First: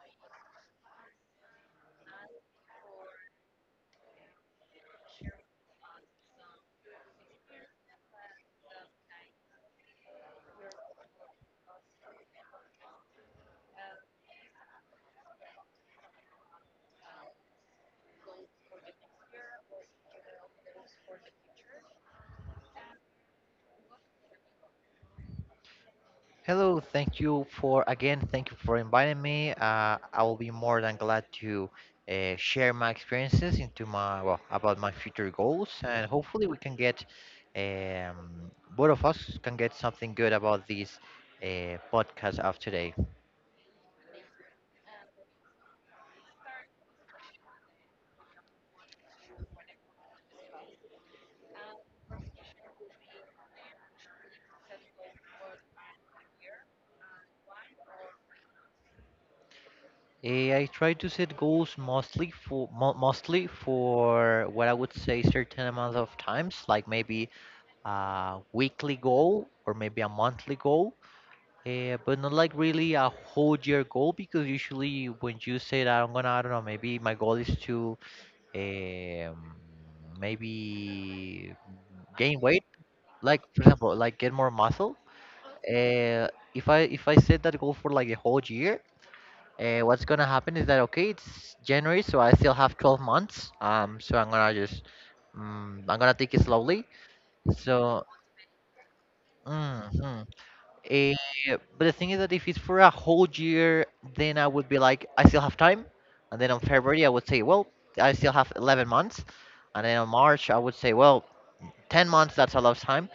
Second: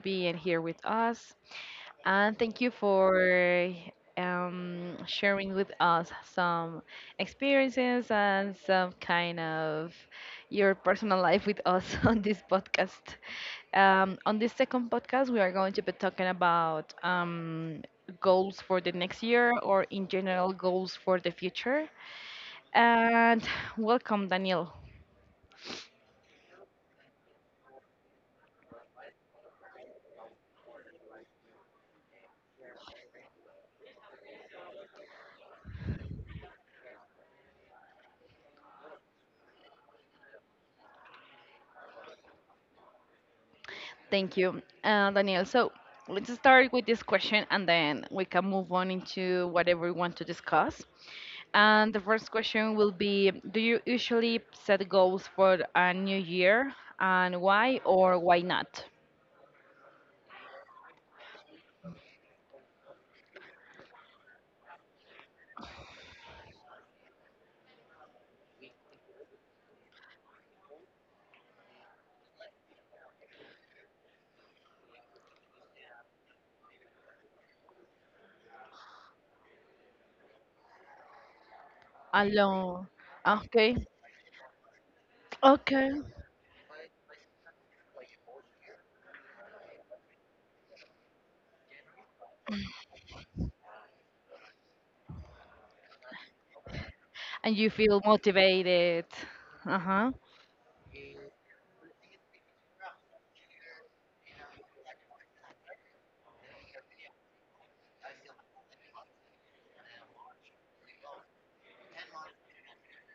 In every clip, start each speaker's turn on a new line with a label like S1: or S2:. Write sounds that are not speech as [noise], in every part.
S1: being here with us, and thank you for sharing with us some experiences and some kind of your personal life with us [laughs] on this podcast. On this second podcast, we are going to be talking about goals for the next year or, in general, goals for the future. And welcome, Danielle.
S2: Hello, thank you for again, thank you for inviting me. I will be more than glad to share my experiences into my well about my future goals, and hopefully we can get both of us can get something good about this podcast of today.
S1: Thank you, Daniel. So let's start with this question and then we can move on into whatever we want to discuss. And the first question will be, do you usually set goals for a new year and why or why not?
S2: I try to set goals mostly for mostly for what I would say certain amount of times, like maybe a weekly goal or maybe a monthly goal. Yeah, but not like really a whole year goal because usually when you say that I'm gonna, I don't know, maybe my goal is to um, maybe gain weight,
S1: Alone.
S2: like for
S1: Okay.
S2: example, like get more muscle.
S1: Okay.
S2: If I set that goal for like a whole year, what's gonna happen is that okay, it's January, so I still have 12 months. So I'm gonna just, I'm gonna take it slowly.
S1: And you feel
S2: So.
S1: motivated. Uh-huh.
S2: Mm-hmm. Eh, but the thing is that if it's for a whole year, then I would be like, I still have time. And then on February, I would say, well, I still have 11 months. And then on March, I would say, well, 10 months, that's a lot of time.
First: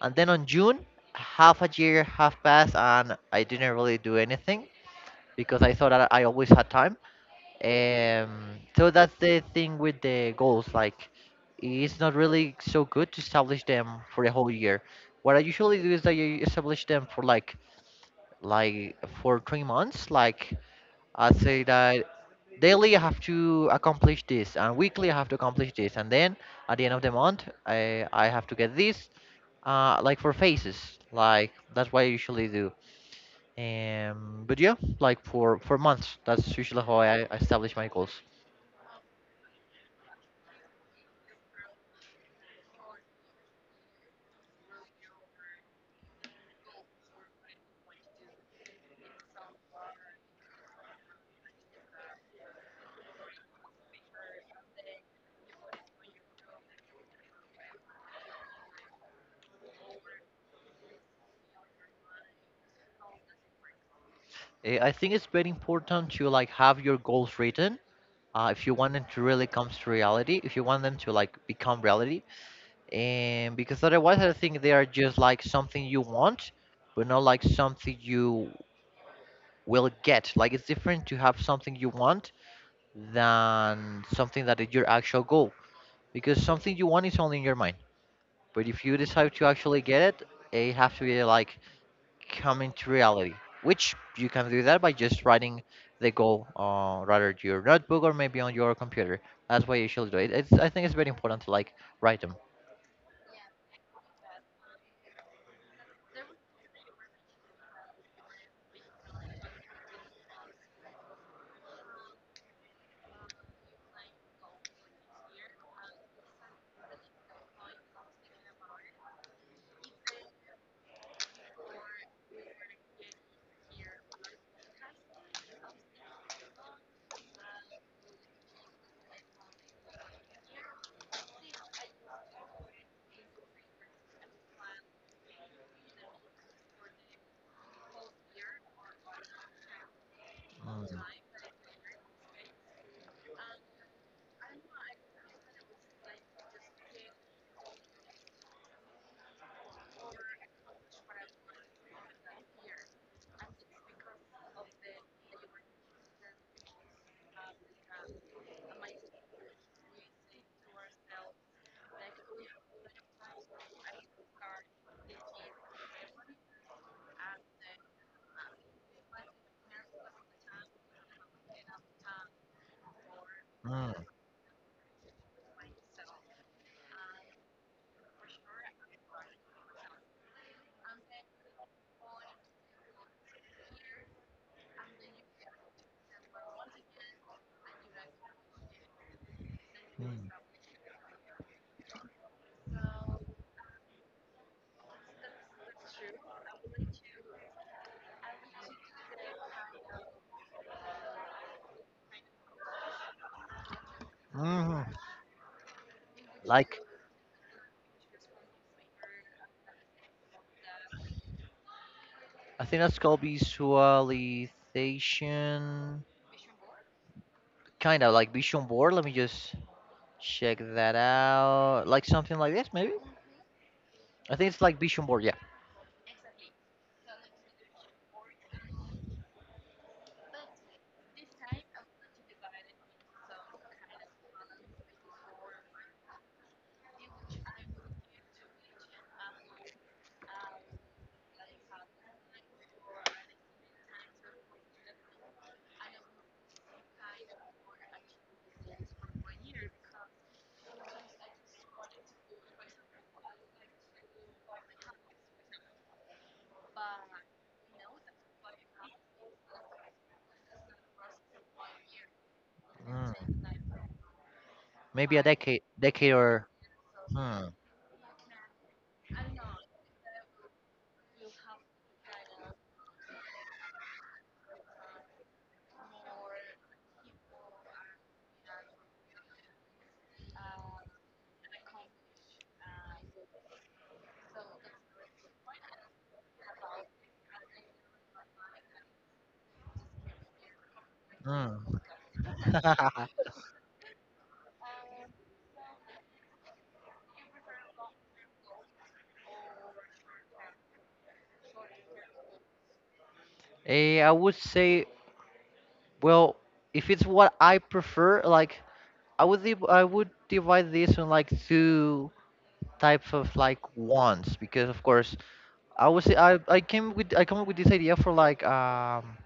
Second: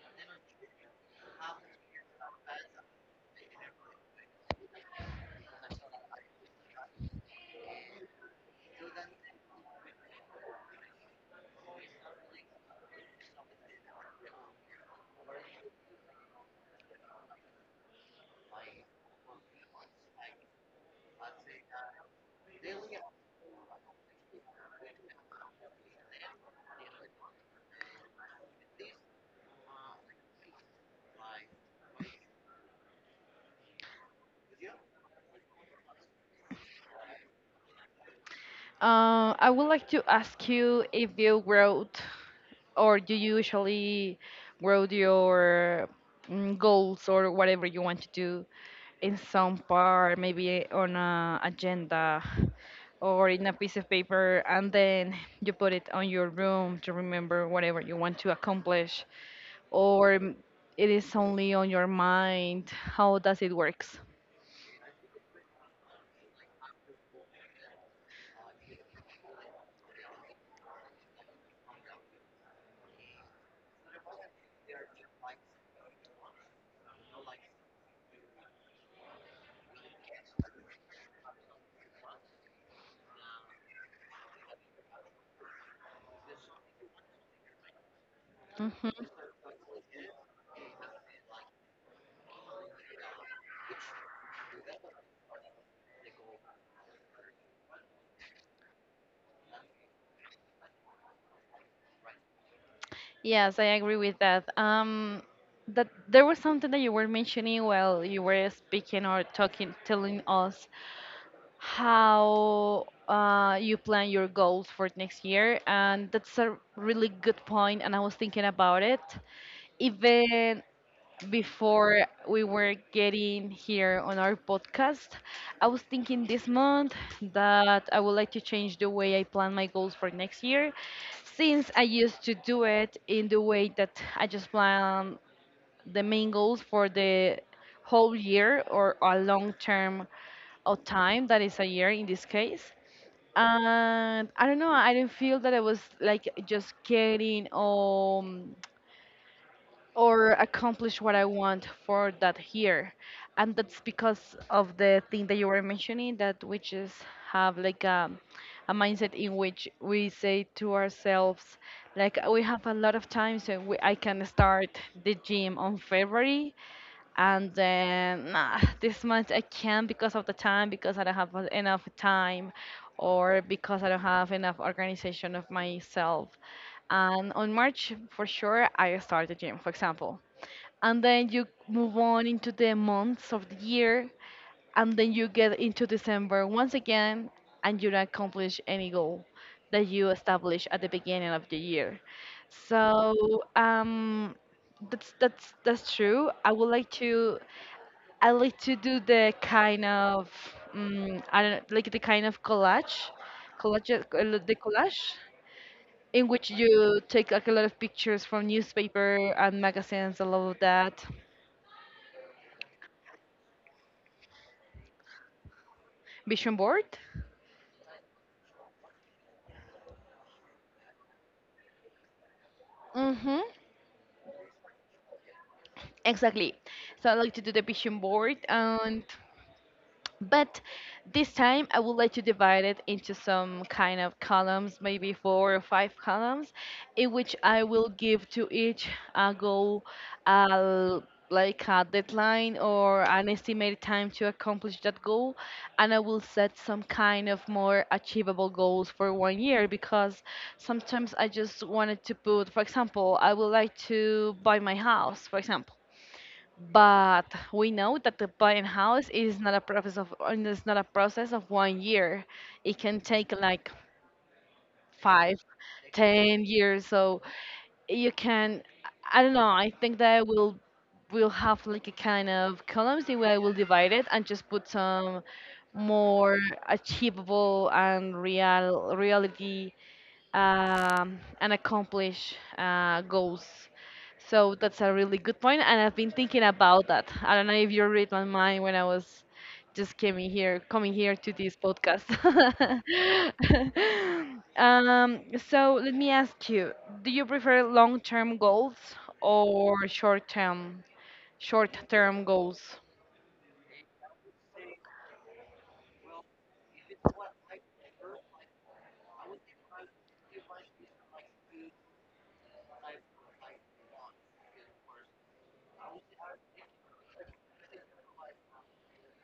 S2: And then on June, half a year, half passed, and I didn't really do anything because I thought that I always had time. So that's the thing with the goals. Like, it's not really so good to establish them for a whole year. What I usually do is that you establish them for like for 3 months, like I say that daily I have to accomplish this and weekly I have to accomplish this, and then at the end of the month I have to get this. Like for phases, like that's what I usually do. But yeah, like for months, that's usually how I establish my goals.
S1: I would like to ask you if you wrote. Or do you usually grow your goals or whatever you want to do in some part, maybe on a agenda or in a piece of paper, and then you put it on your room to remember whatever you want to accomplish, or it is only on your mind? How does it works?
S2: I think it's very important to like have your goals written, if you want them to really come to reality, if you want them to like become reality. And because otherwise I think they are just like something you want but not like something you will get. Like it's different to have something you want than something that is your actual goal, because something you want is only in your mind, but if you
S1: Hmm.
S2: decide to actually get it, it has to be like coming to reality, which you can do that by just writing the goal on rather to your notebook or maybe on your computer. That's why you should do it. I think it's very important to like write them.
S1: Yes, I agree with that. That there was something that you were mentioning while you were speaking or talking, telling us how you plan your goals for next year. And that's a really good point, and I was thinking about it even before we were getting here on our podcast. I was thinking this month that I would like to change the way I plan my goals for next year, since I used to do it in the way that I just plan the main goals for the whole year or a long term of time that is a year in this case. And I don't know, I didn't feel that I was like just getting or accomplish what I want for that year. And that's because of the thing that you were mentioning, that we just have like a mindset in which we say to ourselves like we have a lot of time, so I can start the gym on February, and then nah, this month I can't because of the time, because I don't have enough time, or because I
S2: Mm,
S1: don't have enough organization of myself. And on March, for sure, I start the gym, for example. And then you move on into the months of the year, and then you get into December once again and you don't accomplish any goal that you
S2: mm,
S1: establish at the beginning of the year. So that's true. I would like to. I like to do the kind of I don't like the kind of collage, collage uh, the
S2: mm,
S1: collage
S2: mm.
S1: in which
S2: Like
S1: you take like a lot of pictures from newspaper and magazines, a lot of that.
S2: I think that's called visualization,
S1: Vision board.
S2: kind of like vision board. Let me just check that out. Like something like this, maybe.
S1: Mm-hmm.
S2: I think it's like vision board. Yeah,
S1: Exactly. So I like to do the vision board and, but this time I would like to divide it into some kind of columns, maybe four or five columns, in which I will give to each goal uh, like a deadline or an estimated time to accomplish that goal, and I will set some kind of more achievable goals for one year, because sometimes I just wanted to put, for example, I would like to buy my house, for example. But we know that the buying house is not a process of, it's not a process of one year. It can
S2: mm.
S1: take like
S2: Maybe a
S1: five,
S2: decade, decade
S1: ten
S2: or.
S1: years. So
S2: Hmm.
S1: you can, I don't know, I think that I will have like a kind of columns the way I will divide it and just put some more achievable and real reality and accomplish goals. So that's a really good point, and I've been thinking about that. I don't know if you read my mind when I was just coming here to this
S2: Hmm.
S1: podcast.
S2: [laughs]
S1: [laughs] um, so let me ask you: do you prefer long-term goals or short-term goals?
S2: I would say, well, if it's what I prefer, like I would div- I would divide this in like two types of like wants because of course I would say I came with I come up with this idea for like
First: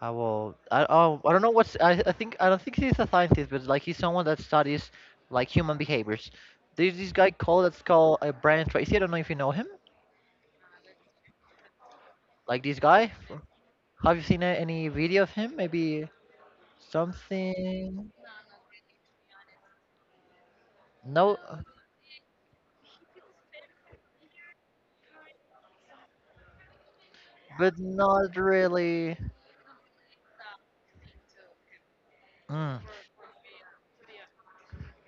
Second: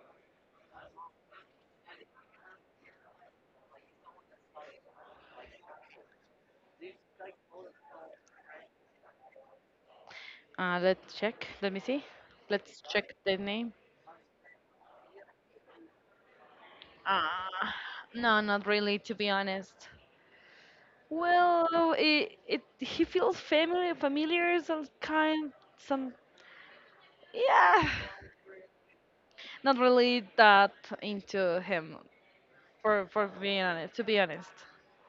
S2: I will. I oh, I don't know what's. I think I don't think he's a scientist, but like he's someone that studies like human behaviors. There's this guy called Brian Tracy. I don't know if you know him.
S1: Let's check. Let me see.
S2: Like this
S1: Let's
S2: guy.
S1: check the name.
S2: Have you seen any video of him? Maybe
S1: Ah,
S2: something.
S1: no, not really, to be honest.
S2: No,
S1: Well, it he feels familiar, some kind, some,
S2: but
S1: yeah.
S2: not really.
S1: Not really that into him,
S2: Mm.
S1: for being honest. To be honest.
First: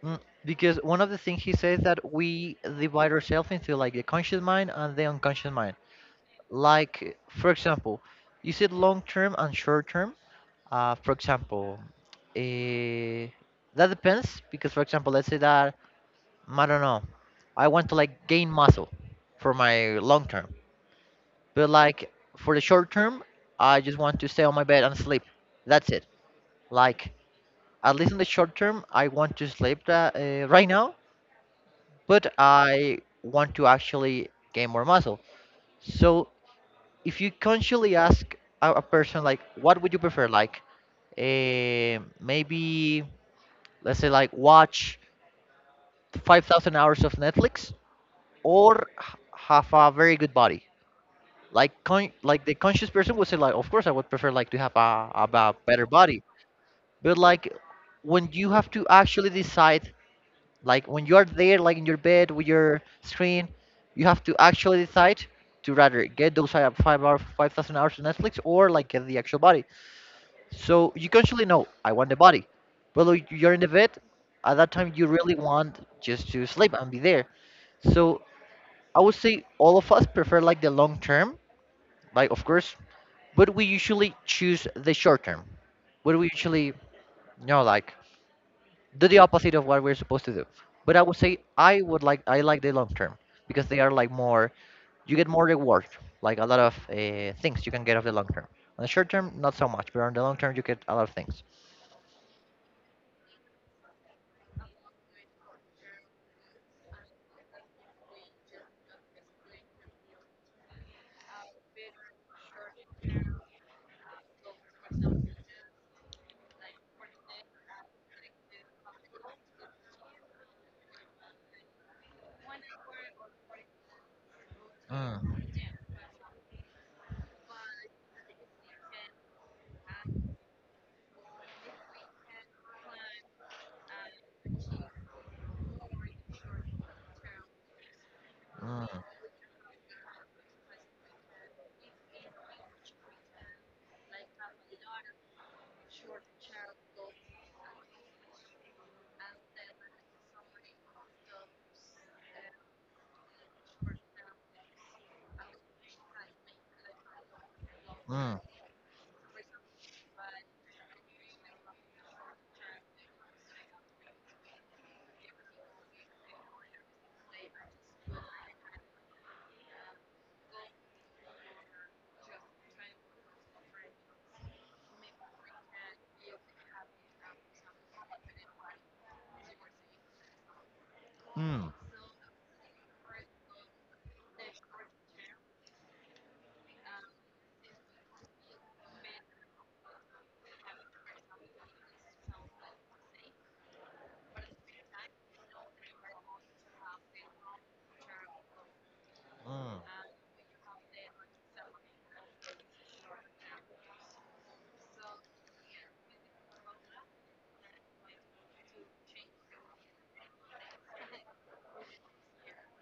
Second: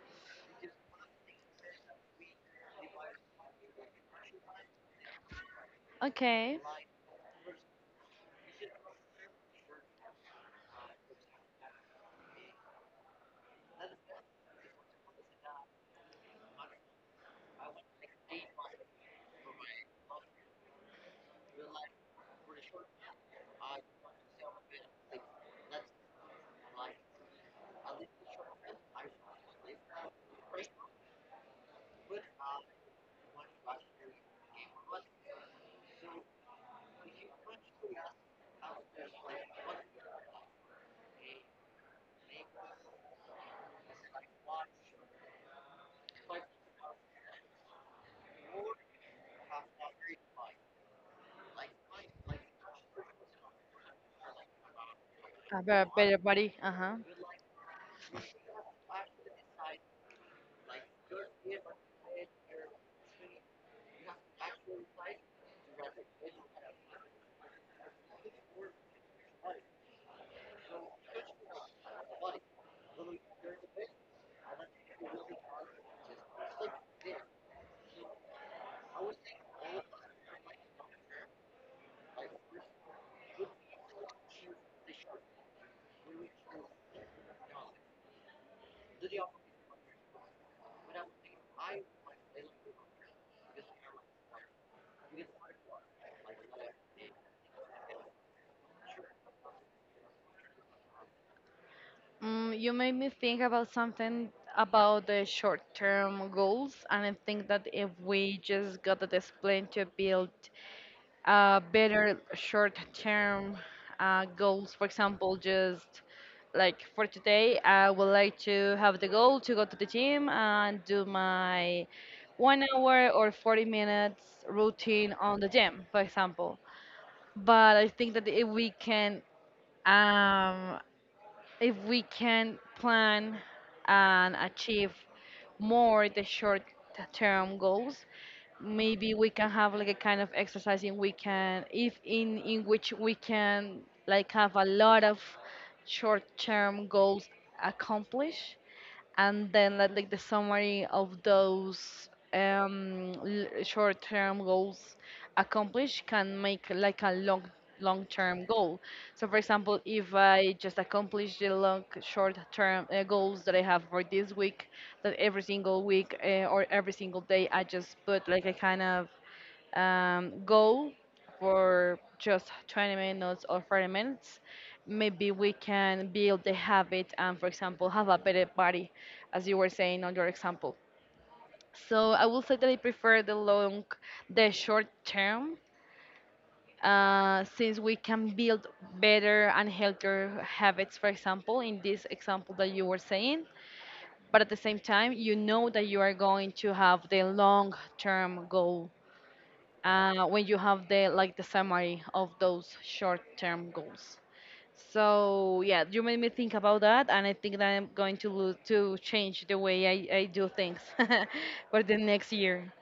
S2: Mm, because one of the things he says that we divide ourselves into like the conscious mind and the unconscious mind.
S1: Okay.
S2: Like for example, you said long term and short term. For example, eh, that depends because, for example, let's say that I don't know, I want to like gain muscle for my long term, but like for the short term, I just want to stay on my bed and sleep. That's it. Like at least in the short term, I want to sleep that, right now, but I want to actually gain more muscle. So if you consciously ask a person like, what would you prefer, like, maybe let's say like watch 5,000 hours of netflix or have a very good body, like like the conscious person would say like of course I would prefer like to have a
S1: A
S2: better
S1: better
S2: body.
S1: buddy. Uh huh.
S2: But like when you have to actually decide, like when you are there like in your bed with your screen, you have to actually decide to rather get those five five hour 5,000 hours of netflix or like get the actual body. So you consciously know I want the body. Well, like, you're in the bed. At that time, you really want just to sleep and be there. So I would say all of us prefer like the long term, like of course, but we usually choose the short term. But we usually, you know, like do the opposite of what we're supposed to do. But I would say I like the long term because they are like more. You get more reward, like a lot of things you can get of the long term. On the short term, not so much, but on the long term, you get a lot of things.
S1: Mm, you made me think about something about the short-term goals, and I think that if we just got the discipline to build better short term goals. For example, just like for today, I would like to have the goal to go to the gym and do my one hour or 40 minutes routine on
S2: Mm,
S1: the gym, for example. But I think that um, if we can plan and achieve more the short term goals,
S2: mm,
S1: maybe we can have like a kind of exercise in we can, if in which we can like have a lot of short term goals accomplished, and then like the summary of those short-term goals accomplished can make like a
S2: mm,
S1: long-term goal. So for example, if I just accomplish the long short-term goals that I have for this week, that every single week or every single day I just put like a kind of goal for just 20 minutes or 30 minutes, maybe we can build the habit and, for example, have a better body, as you were saying on your example.
S2: mm,
S1: So I will say that I prefer the long, the short term, since we can build better and healthier habits, for example, in this example that you were saying. But at the same time, you know that you are going to have the long term goal
S2: mm.
S1: when you have the like the summary of those short-term goals. So yeah, you made me think about that, and I think that I'm going to to change the way I do things [laughs] for the next year.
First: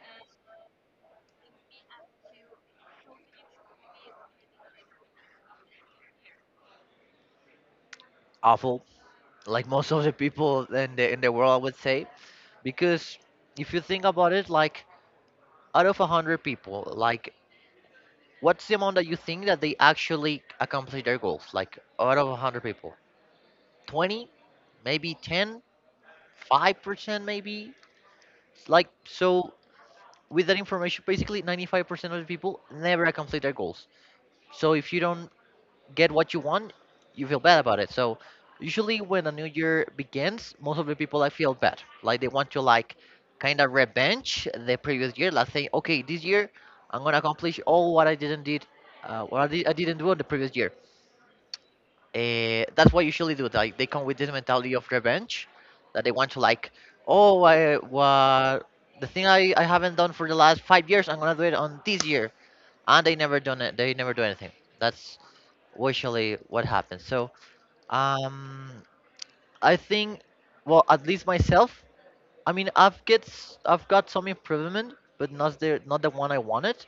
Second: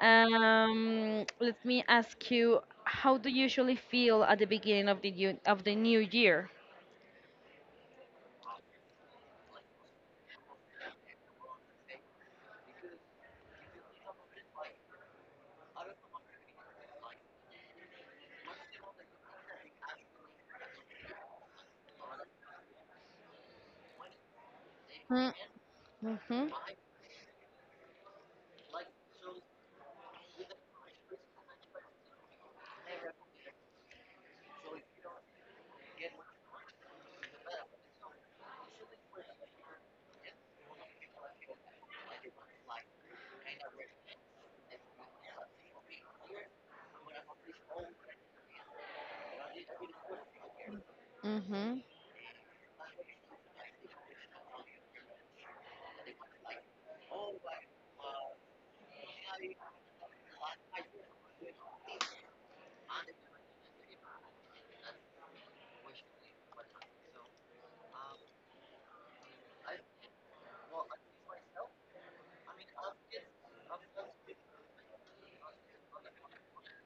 S1: Let me ask you, how do you usually feel at the beginning of the of the new year?
S2: Awful, like most of the people in the world, I would say, because if you think about it, like out of a hundred people, like what's the amount that you think that they actually accomplish their goals? Like out of a hundred people, 20, maybe
S1: Mm-hmm,
S2: 10, 5%, maybe. Like so, with that information, basically 95% of the people never accomplish their goals. So if you don't get what you want, you feel bad about it. So usually when a new year begins, most of the people I feel bad. Like they want to like kind of revenge the previous year. Like saying, okay, this year I'm gonna accomplish all what I didn't did, I didn't do on the previous year.
S1: mm-hmm,
S2: That's what usually do. Like they come with this mentality of revenge, that they want to like, oh, I what the thing I haven't done for the last 5 years, I'm gonna do it on this year, and they never done it. They never do anything. That's usually what happens. Um, I think, well, at least myself, I mean, I've got some improvement, but not the one I wanted.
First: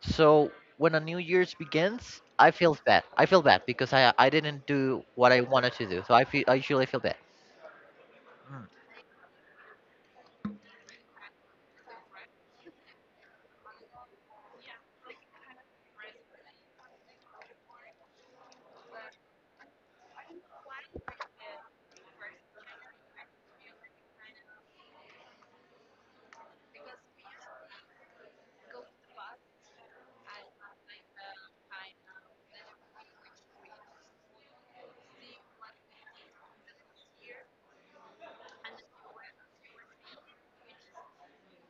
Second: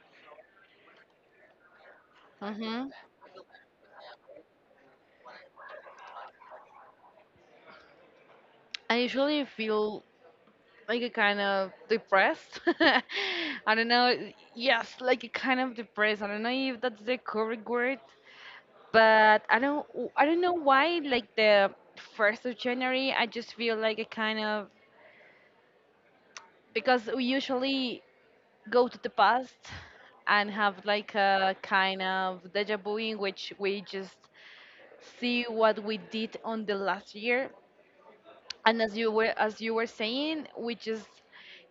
S2: So when a new year's begins, I feel
S1: mm-hmm.
S2: bad. I feel bad because I didn't do what I wanted to do. So I usually feel bad. Mm.
S1: I usually feel like a kind of depressed. [laughs] I don't know. Yes, like a kind of depressed. I don't know if that's the correct word, but I don't. I don't know why. Like the 1st of January, I just feel like a kind of, because we usually go to the past and have like a kind of deja vu in which we just see what we did on the last year. And as you were saying, we just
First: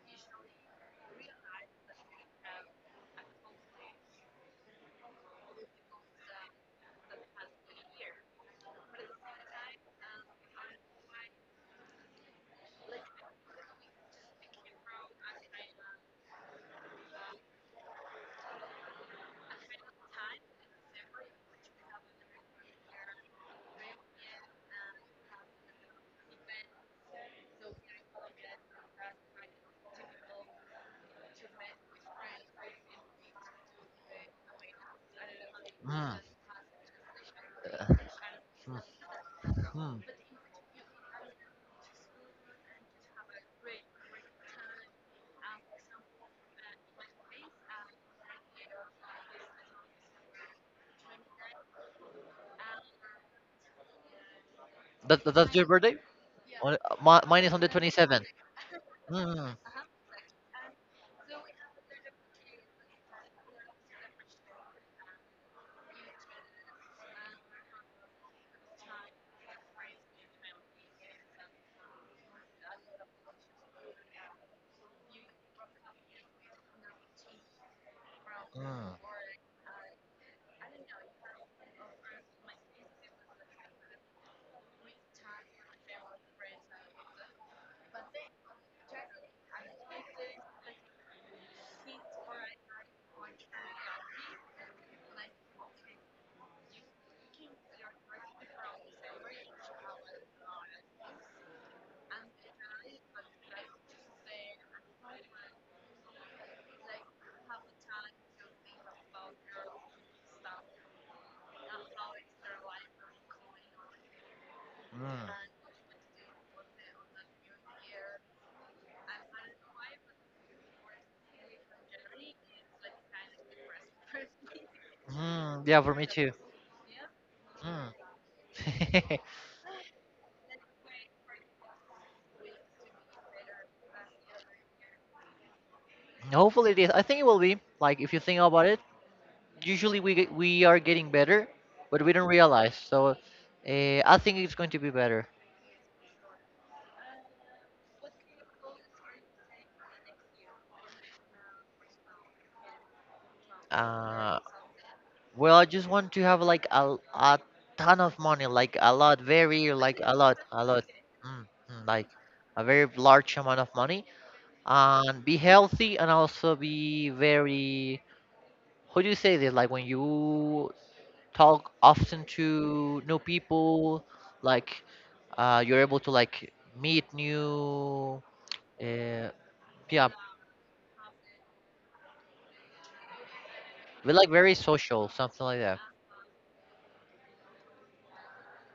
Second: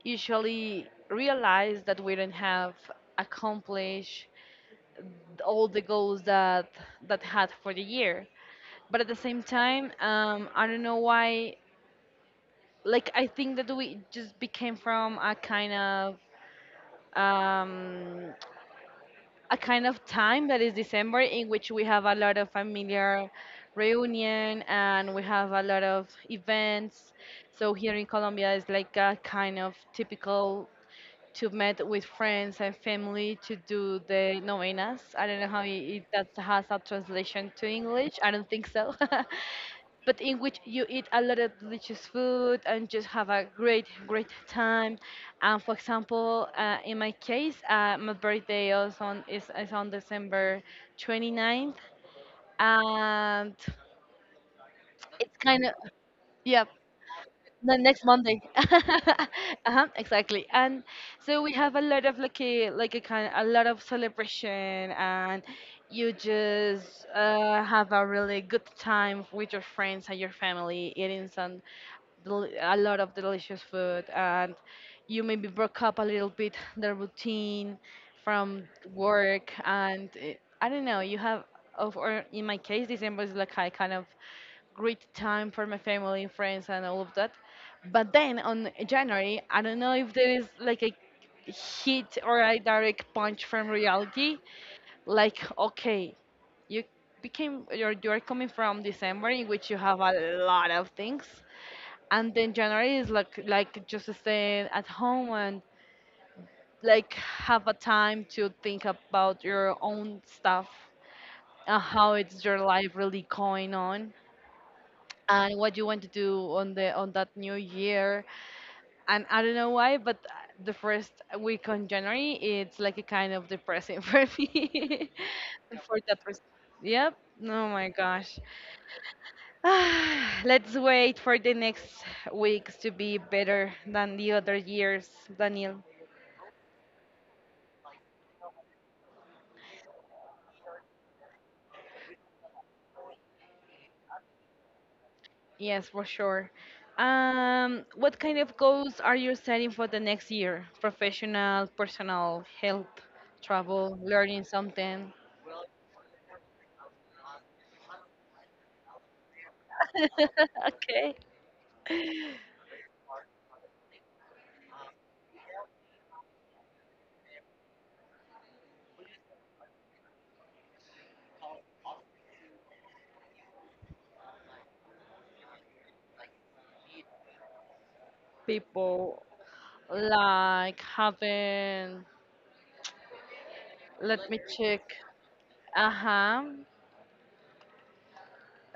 S1: usually realize that we don't have accomplished all the goals that had for the year. But at the same time, I don't know why, like I think that we just became from um, a kind of time that is December in which we have a lot of familiar reunion and we have a lot of events. So here in Colombia is like a kind of typical to meet with friends and family to do the novenas. I don't know if
S2: Mm.
S1: that has a translation to
S2: Uh,
S1: English. I don't think so. [laughs]
S2: mm.
S1: But in which you eat a lot of delicious food and just have a great time. And for example, in my case, my birthday is is on December 29th. And
S2: That,
S1: it's
S2: that's
S1: kind
S2: your
S1: of,
S2: birthday?
S1: yeah,
S2: Mine is on the
S1: the next
S2: 27th.
S1: Monday. [laughs] Uh-huh, exactly. And so we have a lot of like a kind a lot of celebration, and you just have a really good time with your friends and your family eating some a lot of delicious food, and you maybe broke up a little bit the routine from
S2: Mm,
S1: work. And I don't know, you have of, or in my case December is like I kind of great time for my family and friends and all of that. But then on January, I don't know if there is like a hit or a direct punch from reality. Like, okay, you became you're coming from December in which you have a lot of things, and then January is like just staying at home and like have a time to think about your own stuff and how it's your life really going on
S2: mm,
S1: and what you want to do on the on that new year. And I don't know why, but the first week on January it's like a kind of depressing [laughs] for me. And
S2: yeah, for
S1: for
S2: me
S1: that
S2: too.
S1: reason, yep, oh my
S2: Mm.
S1: gosh. [sighs] Let's wait for the next weeks to be better than the other years, Daniel.
S2: [laughs] Hopefully it is. I think it will be. Like if you think about it, we are getting better, but we don't realize. So I think it's going to be better.
S1: Yes, for sure. What kind of goals are you setting for the next year? Professional, personal, health, travel,
S2: Uh,
S1: learning something.
S2: well, I just want to have like a ton of money, like a lot, very like
S1: [laughs]
S2: a lot,
S1: Okay.
S2: mm, like a very large amount of money, and be healthy and also be very. How do you say this? Like when you talk often to new people, like you're able to like meet new,
S1: People,
S2: uh, yeah,
S1: like having,
S2: be like
S1: let me
S2: very
S1: check.
S2: social, something like that.
S1: Uh-huh.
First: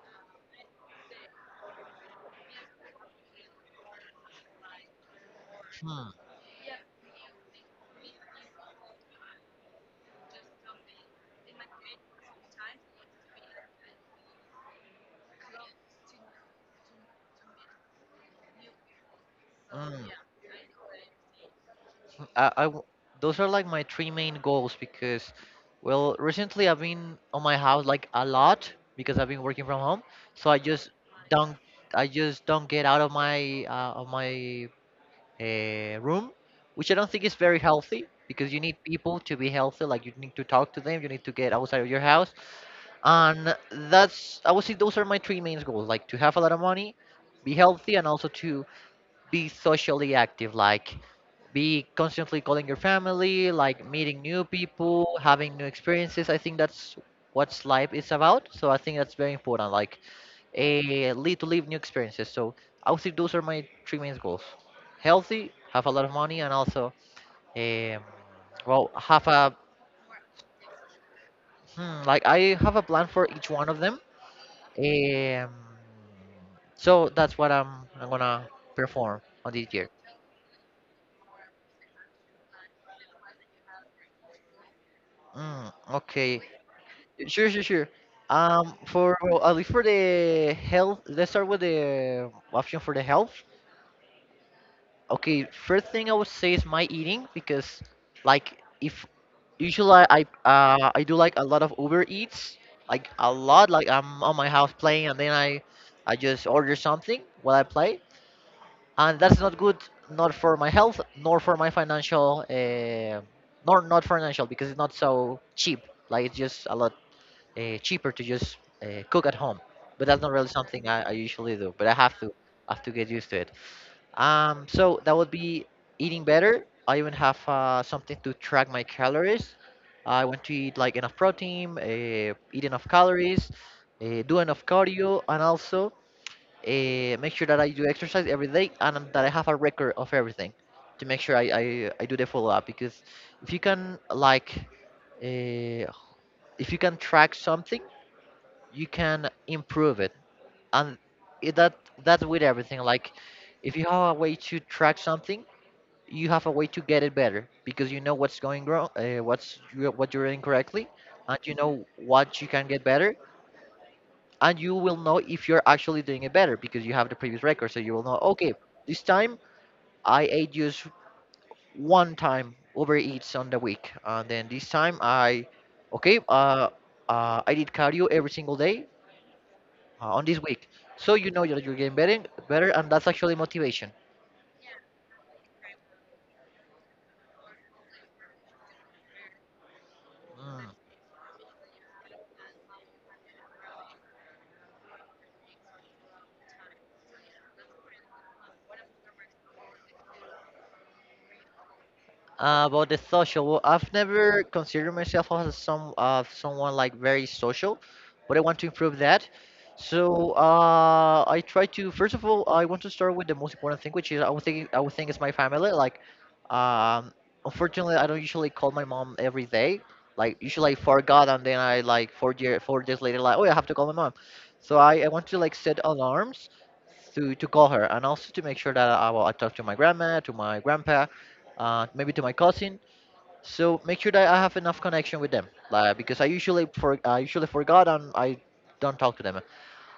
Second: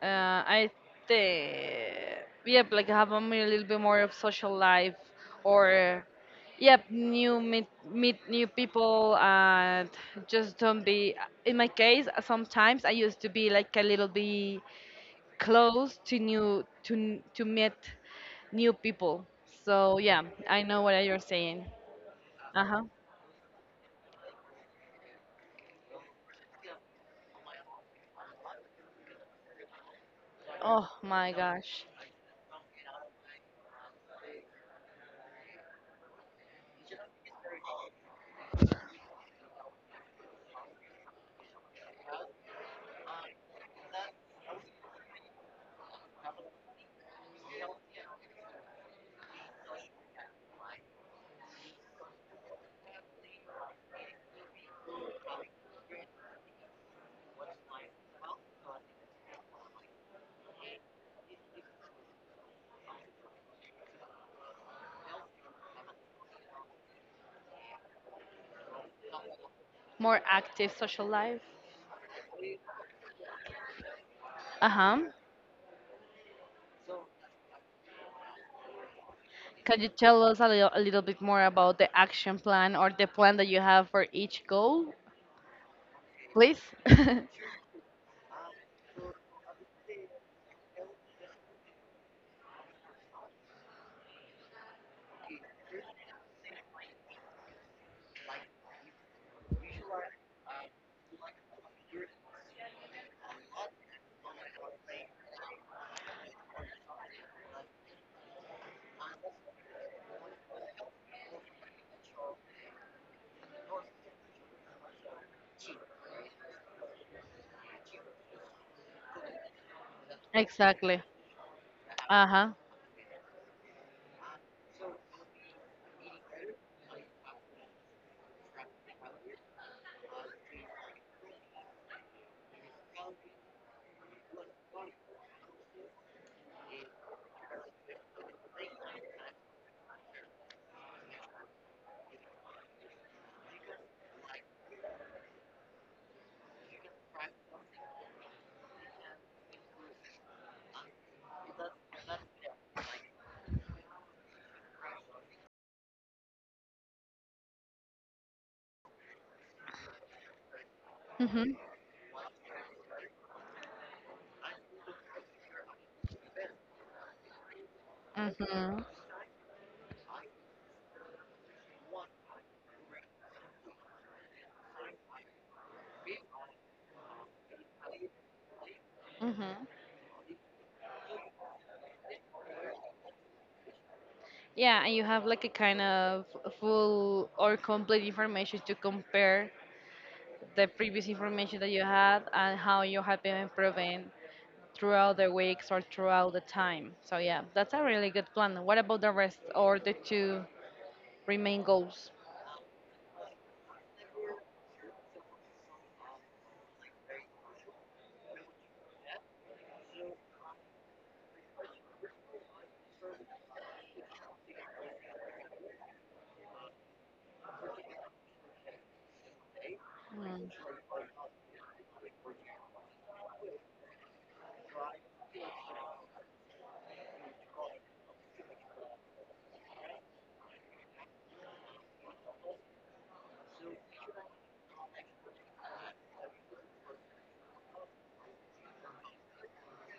S1: I think, yep, like having a little bit more of social life or,
S2: Hmm.
S1: yep, meet new people and just don't be, in my case, sometimes I used to be like a little bit close to to meet new people. So
S2: Mm.
S1: yeah, I know what you're saying.
S2: I, I
S1: Uh huh.
S2: w- those are like my three main goals because, well, recently I've been on my house like a lot because I've been working from home. So
S1: Oh my
S2: don't,
S1: gosh,
S2: I just don't get out of my room, which I don't think is very healthy because you need people to be healthy. Like you need to talk to them, you need to get outside of your house, and that's I would say those are my three main goals: like to have a lot of money, be healthy, and also to be socially active, like be constantly calling your family, like meeting new people, having new experiences. I think that's what life is about. So I think that's very important, like a lead to live new experiences. So I would say those are my three main goals: healthy, have a lot of money, and also um, well, have a
S1: more active social life.
S2: hmm, like I have a plan for each one of them.
S1: Uh huh.
S2: Um, so that's what I'm gonna perform on this
S1: Can you
S2: year.
S1: tell us a a little bit more about the action plan or the plan that you have for each goal,
S2: Mm, okay.
S1: please? [laughs]
S2: Sure, sure, sure. For well, at least for the health, let's start with the option for the health. Okay, first thing I would say is my eating because, like, if usually I do like a lot of Uber Eats, like a lot. Like I'm on my house playing, and then I just order something while I play, and that's not good, not for my health, nor for my financial, nor not financial because it's not so cheap. Like it's just a lot cheaper to just cook at home. But that's not really something I,
S1: Exactly.
S2: I usually do. But I have
S1: Uh
S2: to
S1: huh.
S2: get used to it. So that would be eating better. I even have something to track my calories. I want to eat like enough protein, eat enough calories, do enough cardio, and also make sure that I do exercise every day and that I have a record of everything to make sure I do the follow up. Because if you can like uh, if you can track something, you can improve it. And it, that that's with everything. Like, if you have a way to track something, you have a way to get it better, because you know what's going wrong, what you're doing correctly, and you
S1: Mhm.
S2: know what you can get better, and you will know if you're actually doing it better because you have the previous record. So you will know, okay,
S1: Mhm.
S2: this time I ate just one time Uber Eats on the week, and then this time I okay I did cardio every single day,
S1: Mhm.
S2: on this week. So you know you're getting better, and that's actually motivation.
S1: Yeah, and you have like a kind of full or complete information to compare the
S2: Mm.
S1: previous information that you had and how you have been improving throughout the weeks or throughout the time. So yeah, that's a really good plan. What about the rest or the two remain goals?
S2: About the social, well, I've never considered myself as someone like very social, but I want to improve that. So, I try to, first of all, I want to start with the most important thing, which is, I would think, is my family. Like, um, unfortunately, I don't usually call my mom every day. Like,
S1: Mm.
S2: usually I forgot, and then I, like, 4 days later, like, oh yeah, I have to call my mom. So I want to like set alarms to call her, and also to make sure that I talk to my grandma, to my grandpa, maybe to my cousin. So make sure that I have enough connection with them, like, because I usually for I usually forgot and I don't talk to them.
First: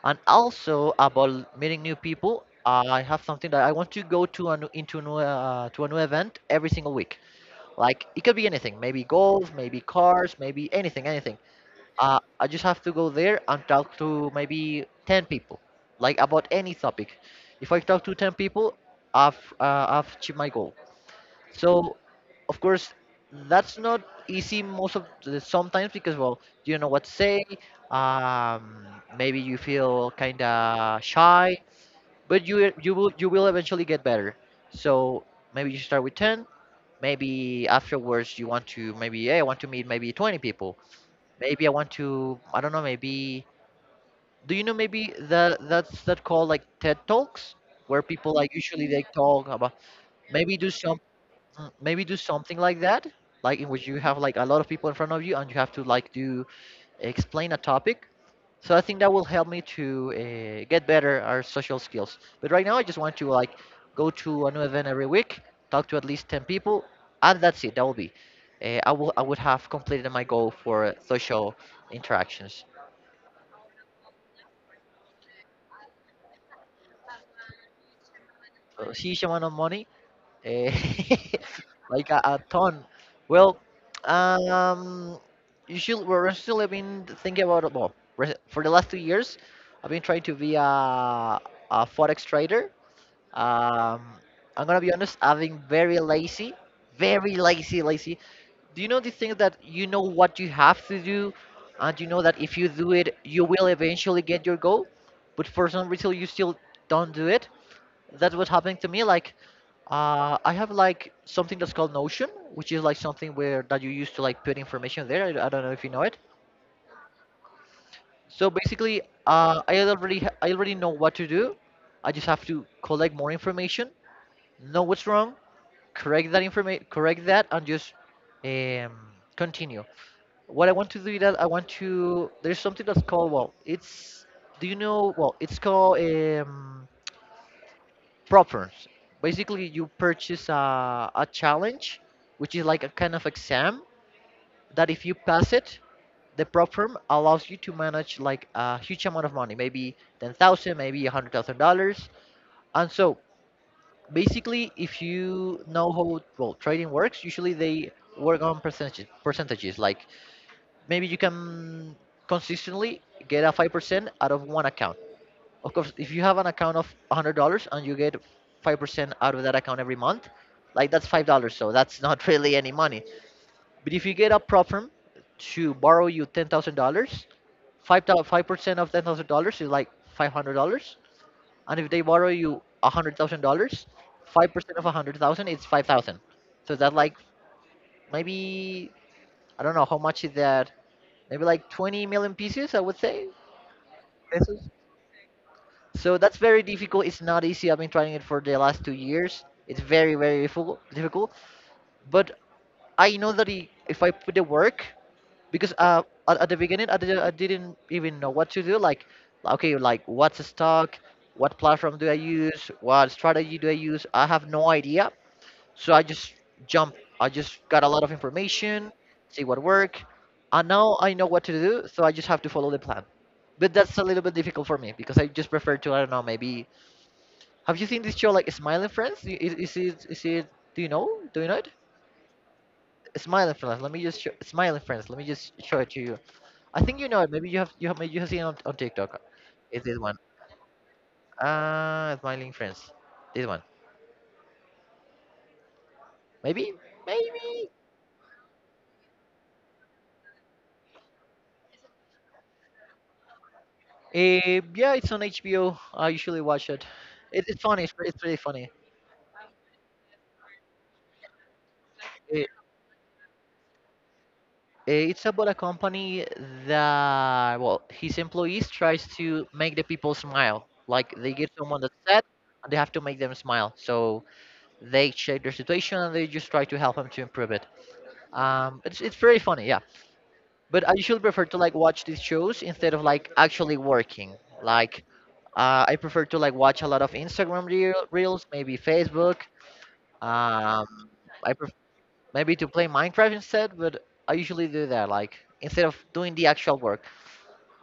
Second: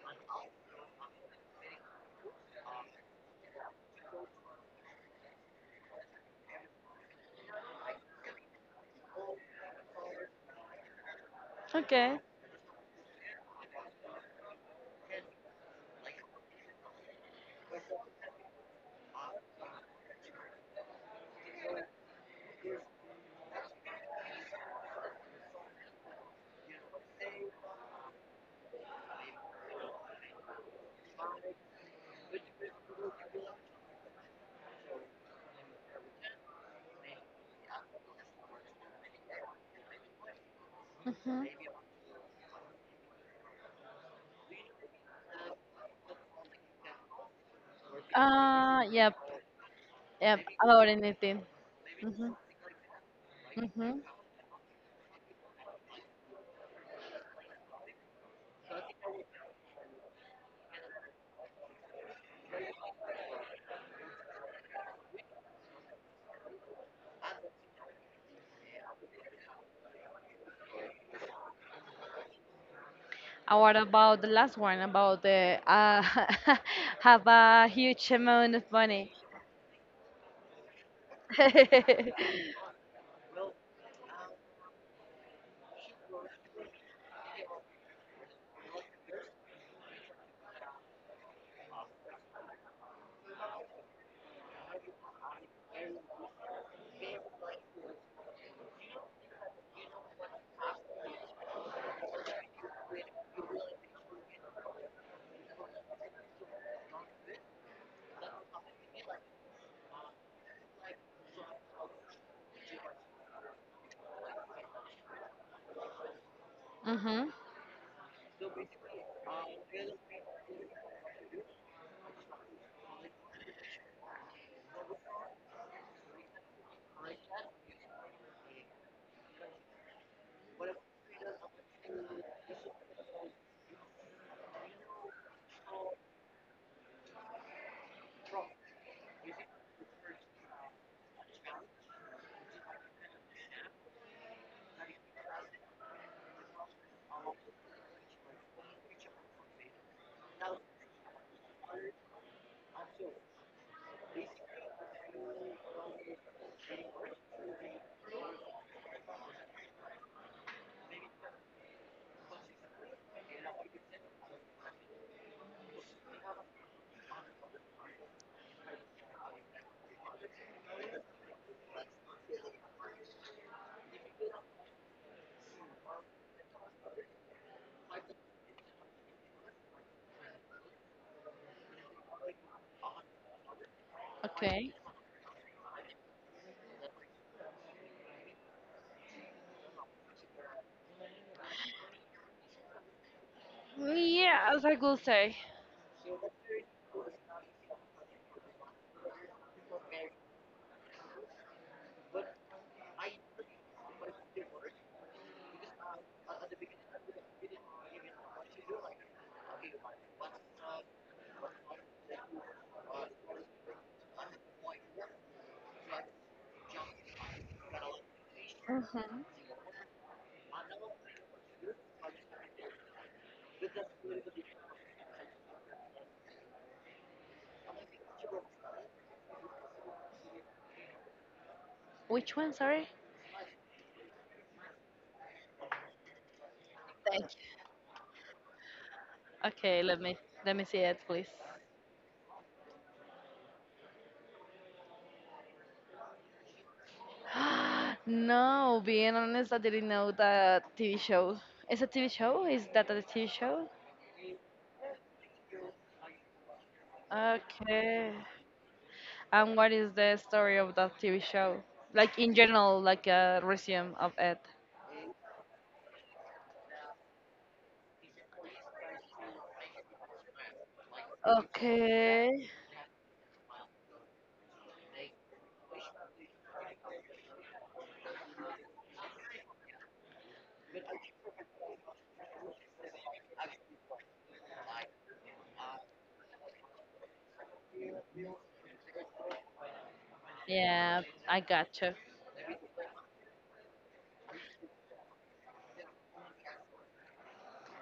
S2: And also about meeting new people, I have something that I want to go to a new event every single week. Like, it could be anything, maybe golf, maybe cars, maybe anything, anything.
S1: Okay.
S2: I just have to go there and talk to maybe 10 people, like, about any topic. If I talk to 10 people, I've achieved my goal. So, of course, that's not easy most of the sometimes, because, well, you don't know what to say. Um, Maybe you feel kind of shy, but you will eventually get better. So, maybe you start with 10. Maybe afterwards you want to, maybe, hey, I want to meet maybe 20 people.
S1: hmm
S2: Maybe I want to, I don't know, maybe, do you know, maybe that, that's that called like TED talks where people like usually they
S1: Yep,
S2: talk about,
S1: yep.
S2: maybe do
S1: About
S2: some.
S1: anything.
S2: Maybe do
S1: hmm
S2: something like that, like, in which you
S1: hmm
S2: have like a lot of people in front of you and you have to like do, explain a topic. So I think that will help me to get better our social skills. But right now I just want to like go to a new event every week, talk to at least 10 people, and that's it. That will be, I would have completed my goal for social interactions.
S1: And what about the last one? About the [laughs] have a huge amount of
S2: So, see
S1: money.
S2: you, shaman on money. eh, [laughs]
S1: [laughs]
S2: like a ton. Well, um, you should. We're still have been thinking about it. Well, for the last 2 years, I've been trying to be a forex trader. Um, I'm gonna be honest. I've been very lazy, lazy. Do you know the thing that you know what you have to do, and you know that if you do it, you will eventually get your goal, but for some reason you still don't do it? That's what's happening to me. Like, I have like something that's called Notion, which is like something where that you use to like put information there. I don't know if you know it.
S1: hmm
S2: So, basically, I already know what to do. I just have to collect more information, know what's wrong, correct that information, correct that, and just, um, continue. What I want to do is that I want to. There's something that's called, well, it's, do you know? Well, it's called, propers. Basically, you purchase a challenge, which is like a kind of exam that, if you pass it, the prop firm allows you to manage like a huge amount of money, maybe 10,000, maybe $100,000. And so, basically, if you know how well trading works, usually they work on percentages. Percentages like, maybe you can consistently get a 5% out of one account. Of course, if you have an account of $100 and you get 5% out of that account every month, like, that's $5, so that's [laughs] not really any money. But if you get a prop firm to borrow you $10,000, 5 five percent of $10,000 is like $500. And if they borrow you $100,000,
S1: Okay.
S2: 5% of 100,000 is 5,000. So that, like, maybe, I don't know, how much is that? Maybe like 20 million pieces, I would say.
S1: Yeah, as I could say.
S2: So that's very difficult. It's not easy. I've been trying it for the last 2 years. It's very, very difficult. But I know that, if I put the work, because, at the beginning, I didn't even know what to do. Like, okay, like, what's a stock? What platform do I use? What strategy do I use? I have no idea. So I just jump. I just got a lot of information,
S1: Mhm.
S2: see what work, and now I know what to do. So I just have to follow the plan. But that's a little bit difficult for me, because I just prefer to, I don't know, maybe, have you seen this show like Smiling Friends? Is it, do you know? Do you know it?
S1: Which one? Sorry.
S2: Smiling Friends. Let me just show, Smiling Friends. Let me just show it to you. I think you know
S1: Thank you.
S2: it. Maybe you have seen it on, TikTok.
S1: Okay,
S2: Is this one?
S1: let me see it, please.
S2: Ah, Smiling Friends. This one. Maybe maybe.
S1: [gasps] No, being honest, I didn't know that TV show. Is a TV show? Is that a TV show?
S2: Yeah, it's on HBO. I usually watch it. It's funny.
S1: Okay.
S2: It's pretty funny.
S1: And what is the story of that TV show? Like in
S2: Eh,
S1: general, like a resume of it.
S2: It's about a company that, well, his employees tries to make the people smile. Like, they get someone that's sad,
S1: Okay.
S2: and they have to make them smile. So they check their situation and they just try to help them to improve it. It's very funny, yeah. But I usually prefer to like watch these shows instead of like actually working. Like, I prefer to like watch a lot of Instagram reels, maybe Facebook. Um,
S1: Yeah, I
S2: I prefer
S1: gotcha.
S2: maybe to play Minecraft instead, but I usually do that, like, instead of doing the actual work.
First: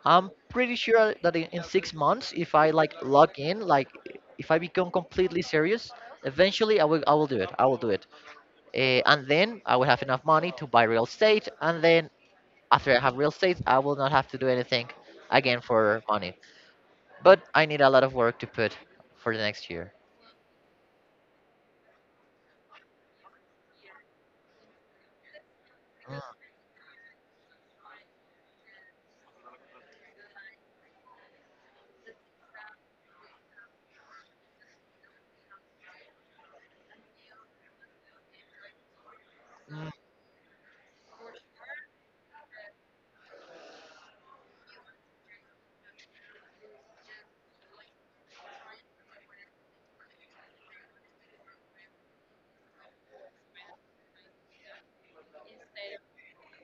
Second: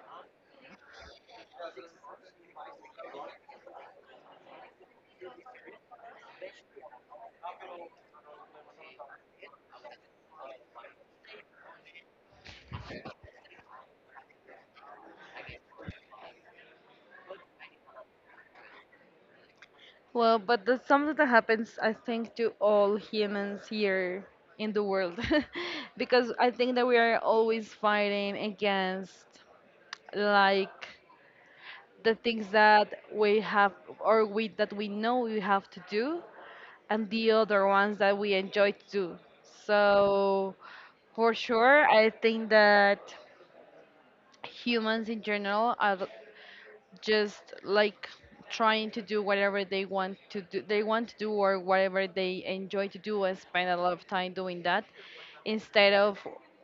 S2: I'm pretty sure that, in, 6 months, if I like log in, like, if I become completely serious, eventually I will do it. I will do it. And then I will have enough money to buy real estate, and then, after I have real estate, I will not have to do anything again for money. But I need a lot of work to put for the next year.
S1: Well, but that's something that happens, I think, to all humans here in the world, [laughs]
S2: Mm,
S1: because I think that we are always fighting against like the things that we have or we know we have to do, and the other ones that we enjoy to do.
S2: mm,
S1: So, for sure, I think that humans in general are just like trying to do whatever they want to do or whatever they enjoy to do, and spend a lot of time doing that instead of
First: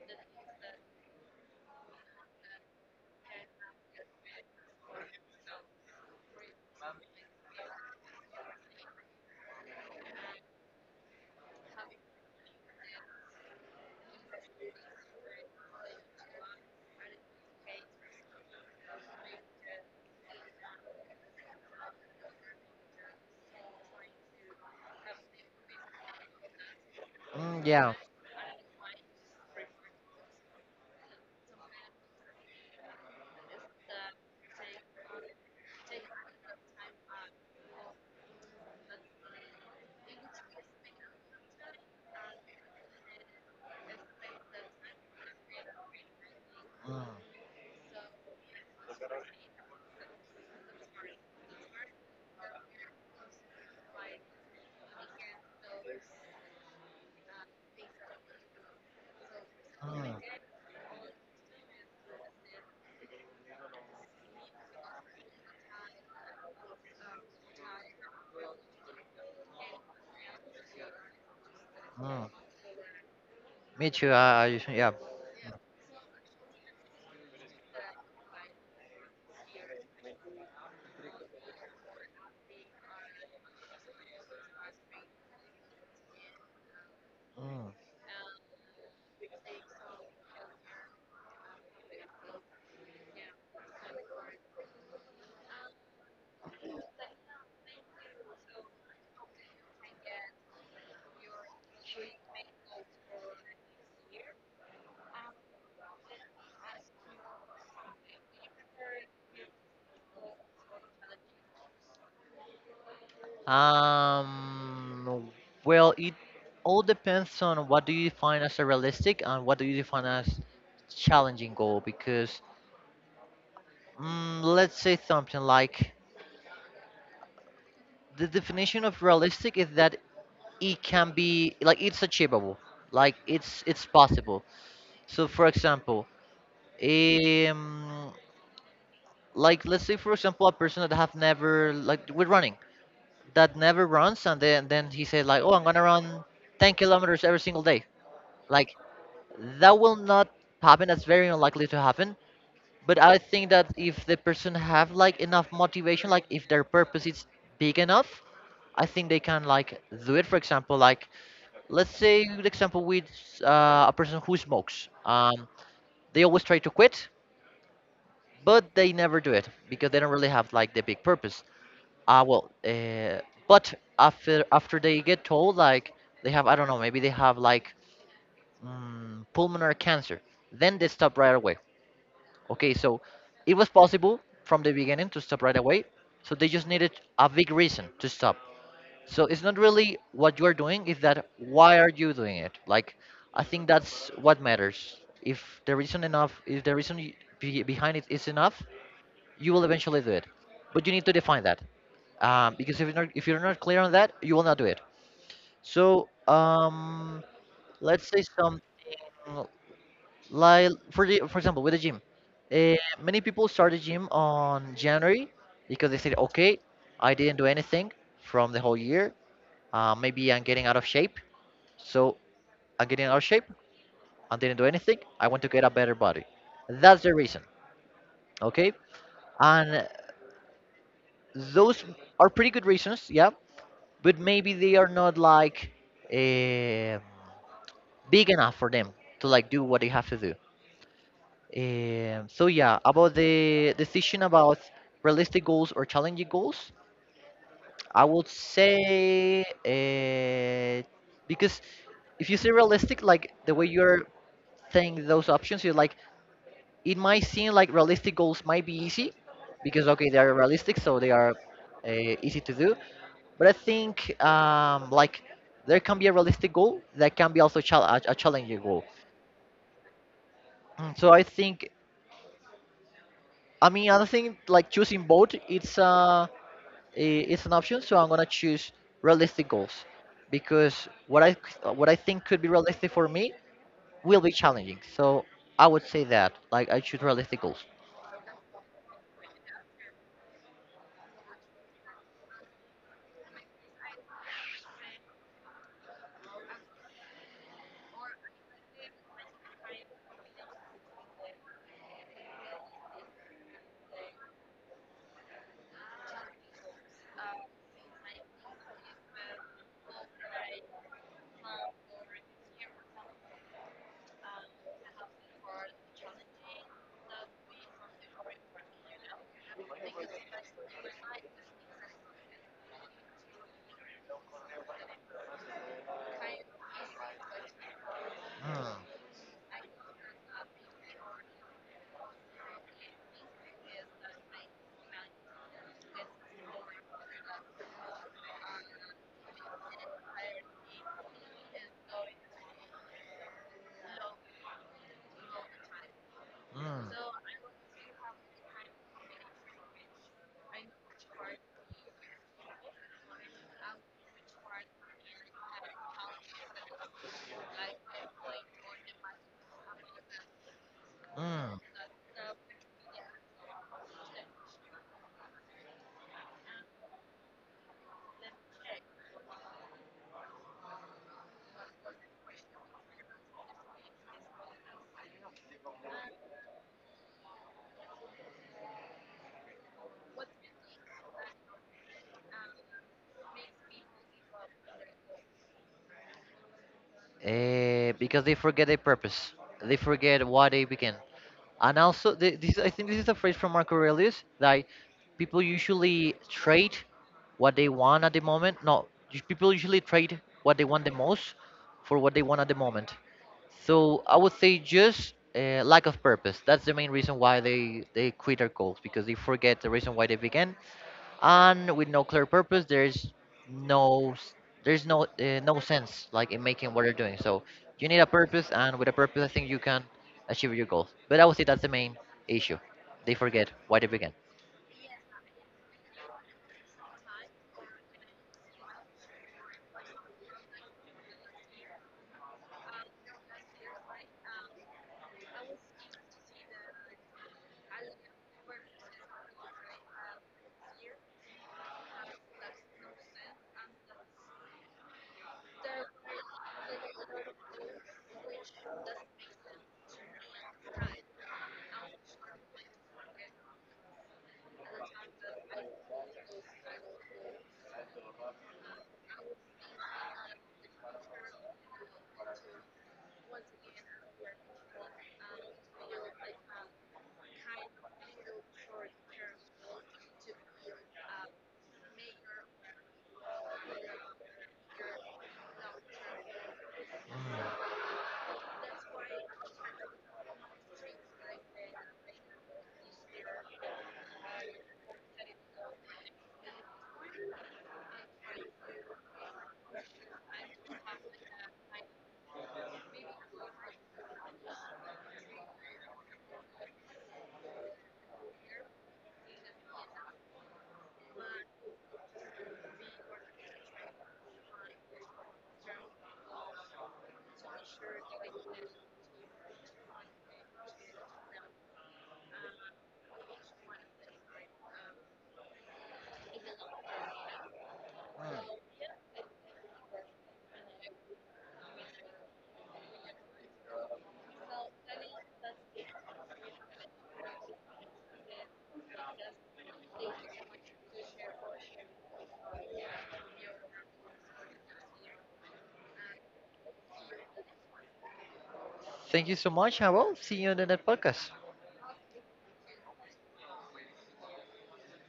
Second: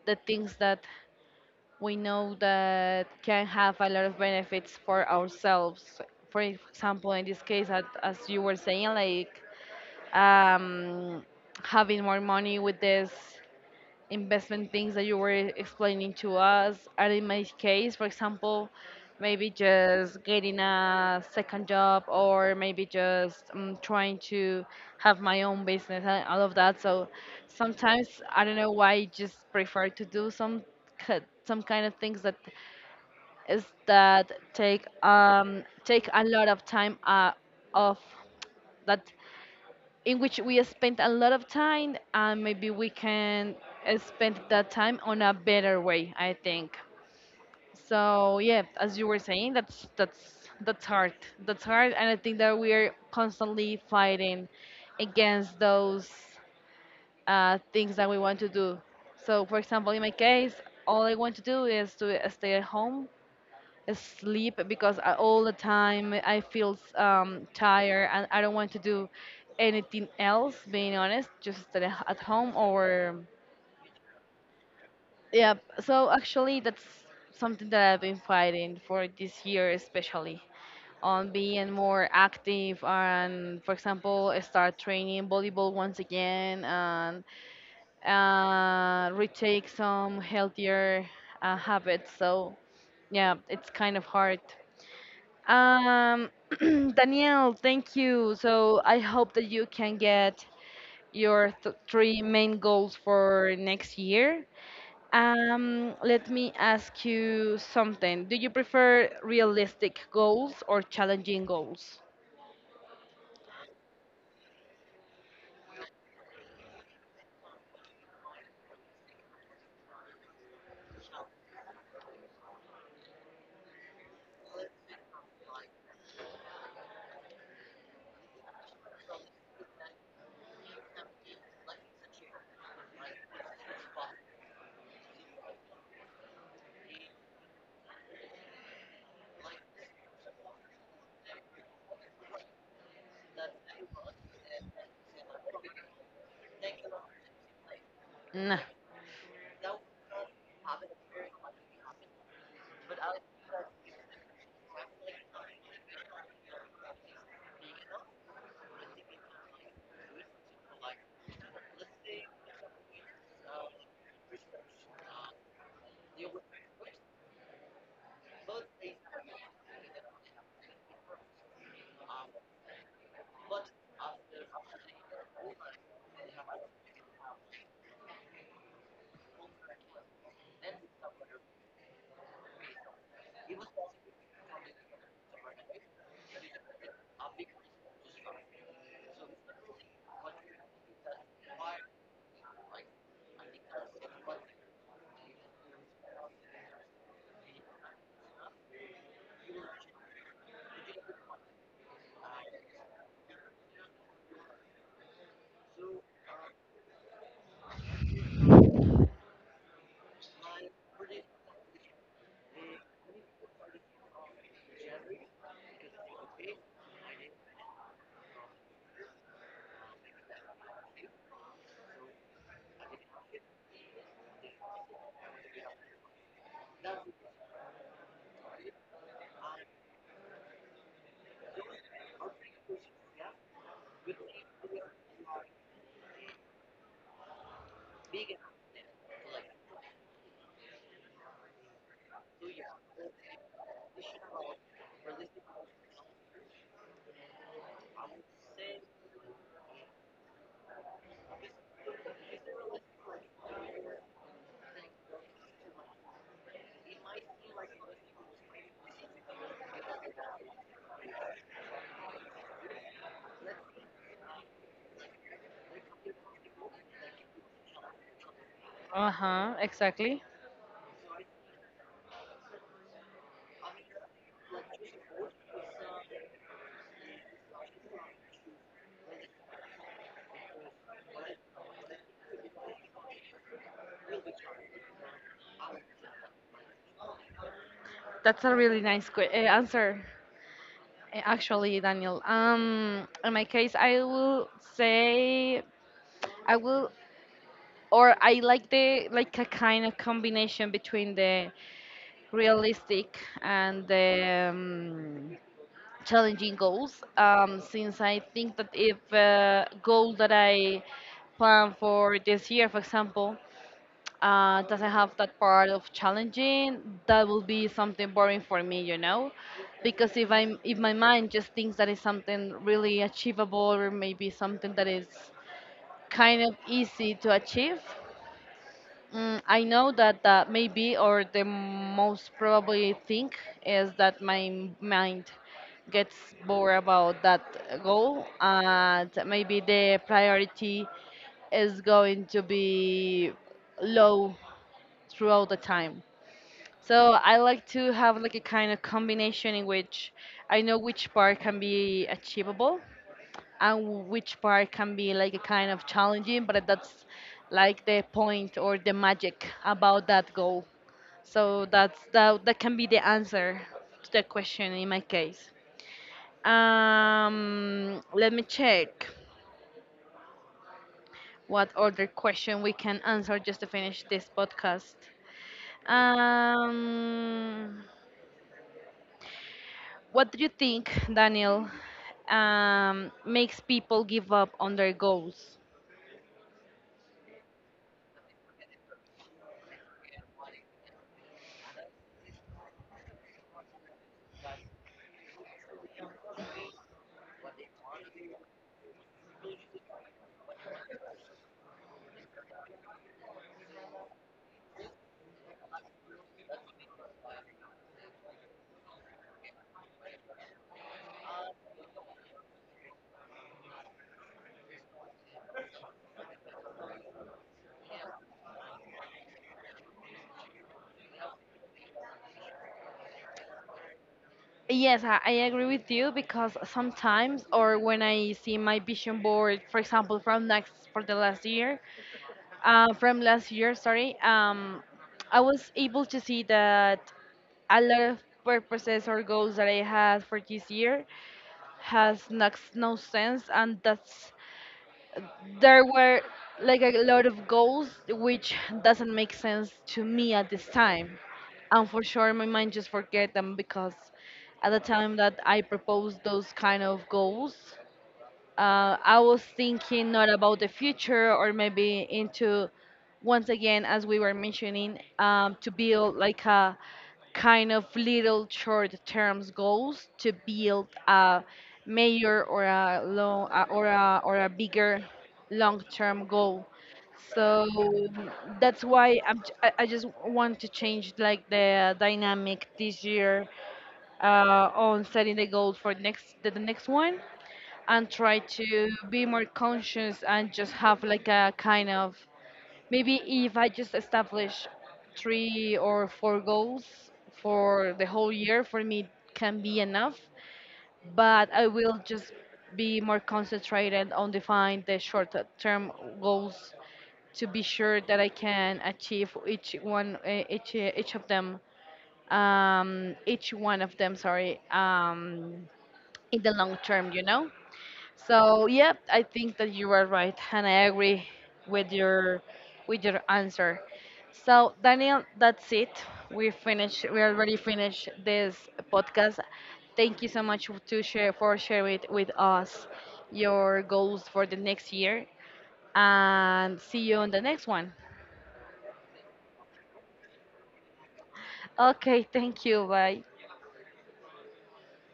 S1: the things that we know that can have a lot of benefits for ourselves. For example, in this case, as you were saying, like um, having more money with this investment things that you were explaining to us. And in my case, for example, maybe just getting a second job, or maybe just trying to have my own business and all of that. So
S2: mm, yeah.
S1: sometimes I don't know why I just prefer to do ki- some kind of things that is that take take a lot of time off that in which we spend a lot of time, and maybe we can spend that time on a better way, I think.
S2: Mm,
S1: So yeah, as you were saying, that's hard, that's hard. And I think that we're constantly fighting against those things that we want to do. So for example, in my
S2: mm,
S1: case, all I want to do is to stay at home, sleep, because all the time I feel tired, and I don't want to do anything else, being honest, just stay at
S2: mm.
S1: home or.
S2: Me too. Yeah.
S1: Yeah, so actually, that's something that I've been fighting for this year, especially on being more active, and, for example, I start training volleyball once again and
S2: Mm.
S1: retake some healthier habits. So, yeah, it's kind of hard. Um, [clears throat] Danielle, thank you. So I hope that you can get your th three main goals for next year. Let me ask you something. Do you prefer realistic goals or challenging goals?
S2: Um, well, it all depends on what do you define as a realistic and what do you define as challenging goal. Because, let's say something like, the definition of realistic is that it can be like, it's achievable, like, it's possible. So, for example, um, like, let's say for example, a person that have never like with running, that never runs, and then he said, like, oh, I'm gonna run 10 kilometers every single day.
S1: Nah.
S2: Like, that will not happen. That's very unlikely to happen. But I think that if the person have like enough motivation, like, if their purpose is big enough, I think they can like do it. For example, like, let's say the example with a person who smokes, they always try to quit, but they never do it because they don't really have like the big purpose. Ah, well, but after they get told like, they have, I don't know, maybe they have like, pulmonary cancer, then they stop right away. Okay, so it was possible from the beginning to stop right away. So they just needed a big reason to stop. So it's not really what you are doing, it's that why are you doing it? Like, I think that's what matters. If the reason enough, if the reason behind it is enough, you will eventually do it. But you need to define that, because if you're not clear on that, you will not do it. So, let's say something like, for example, with the gym, uh, many people start the gym on January because they said, okay, I didn't do anything from the whole year. Maybe I'm getting out of shape, so I'm getting out of shape. I didn't do anything. I want to get a better body. That's the reason, okay? And those are pretty good reasons, yeah. But maybe they are not like, eh, big enough for them to like do what they have to do. So, yeah, about the decision about realistic goals or challenging goals, I would say, because if you say realistic, like the way you're saying those options, you're like, it might seem like realistic goals might be easy because okay, they are realistic, so they are, uh, easy to do. But I think, like, there can be a realistic goal that can be also a challenging goal.
S1: Uh-huh, exactly.
S2: Mm, so I think, I mean, I think like choosing both, it's an option. So I'm gonna choose realistic goals because what I think could be realistic for me will be challenging. So I would say that, like, I choose realistic goals.
S1: That's a really nice answer, actually, Daniel. In my case, I will say I will, or I like the like a kind of combination between the realistic and challenging goals, since I think that if goal that I plan for this year, for example, doesn't have that part of challenging, that will be something boring for me, you know. Because if my mind just thinks that is something really achievable, or maybe something that is kind of easy to achieve,
S2: Mm,
S1: Mm, I know that maybe or the most probably thing is that my mind gets bored about that goal, and maybe the priority is going to be low throughout the time.
S2: mm.
S1: So I like to have like a kind of combination in which I know which part can be achievable and which part can be like a kind of challenging, but that's like the point or the magic about that goal.
S2: Mm.
S1: So that's that can be the answer to the question in my case. Let me check what other question we can answer just to finish this podcast. Um, what do you think, Daniel, makes people give up on their goals?
S2: Because they forget their purpose. They forget why they began. And also, this, I think this is a phrase from Marco Aurelius, that people usually trade what they want at the moment. No, people usually trade what they want the most for what they want at the moment. So I would say just, lack of purpose. That's the main reason why they quit their goals, because they forget the reason why they began. And with no clear purpose, there's no s- no sense, like, in making what you're doing. So you need a purpose, and with a purpose I think you can achieve your goals. But I would say that's the main issue. They forget why they began.
S1: Yes, I agree with you, because sometimes, or when I see my vision board, for example, from next for the last year, from last year, sorry, I was able to see that a lot of purposes or goals that I had for this year has not no sense, and that's there were like a lot of goals which doesn't make sense to me at this time. And for sure my mind just forget them, because at the time that I proposed those kind of goals, I was thinking not about the future, or maybe into, once again, as we were mentioning, to build like a kind of little short terms goals to build a major or a long or a bigger long term goal. So that's why I just want to change like the dynamic this year on setting the goal for next the next one, and try to be more conscious, and just have like a kind of, maybe if I just establish three or four goals for the whole year, for me can be enough. But I will just be more concentrated on define the short term goals to be sure that I can achieve each of them each one of them, sorry. In the long term, you know. So yeah, I think that you are right, and I agree with your answer. So Daniel, that's it. We finished. We already finished this podcast. Thank you so much to share for sharing it with us your goals for the next year, and see you on the next one.
S2: Thank you so much. I will see you in the next podcast.
S1: Okay, thank you. Bye.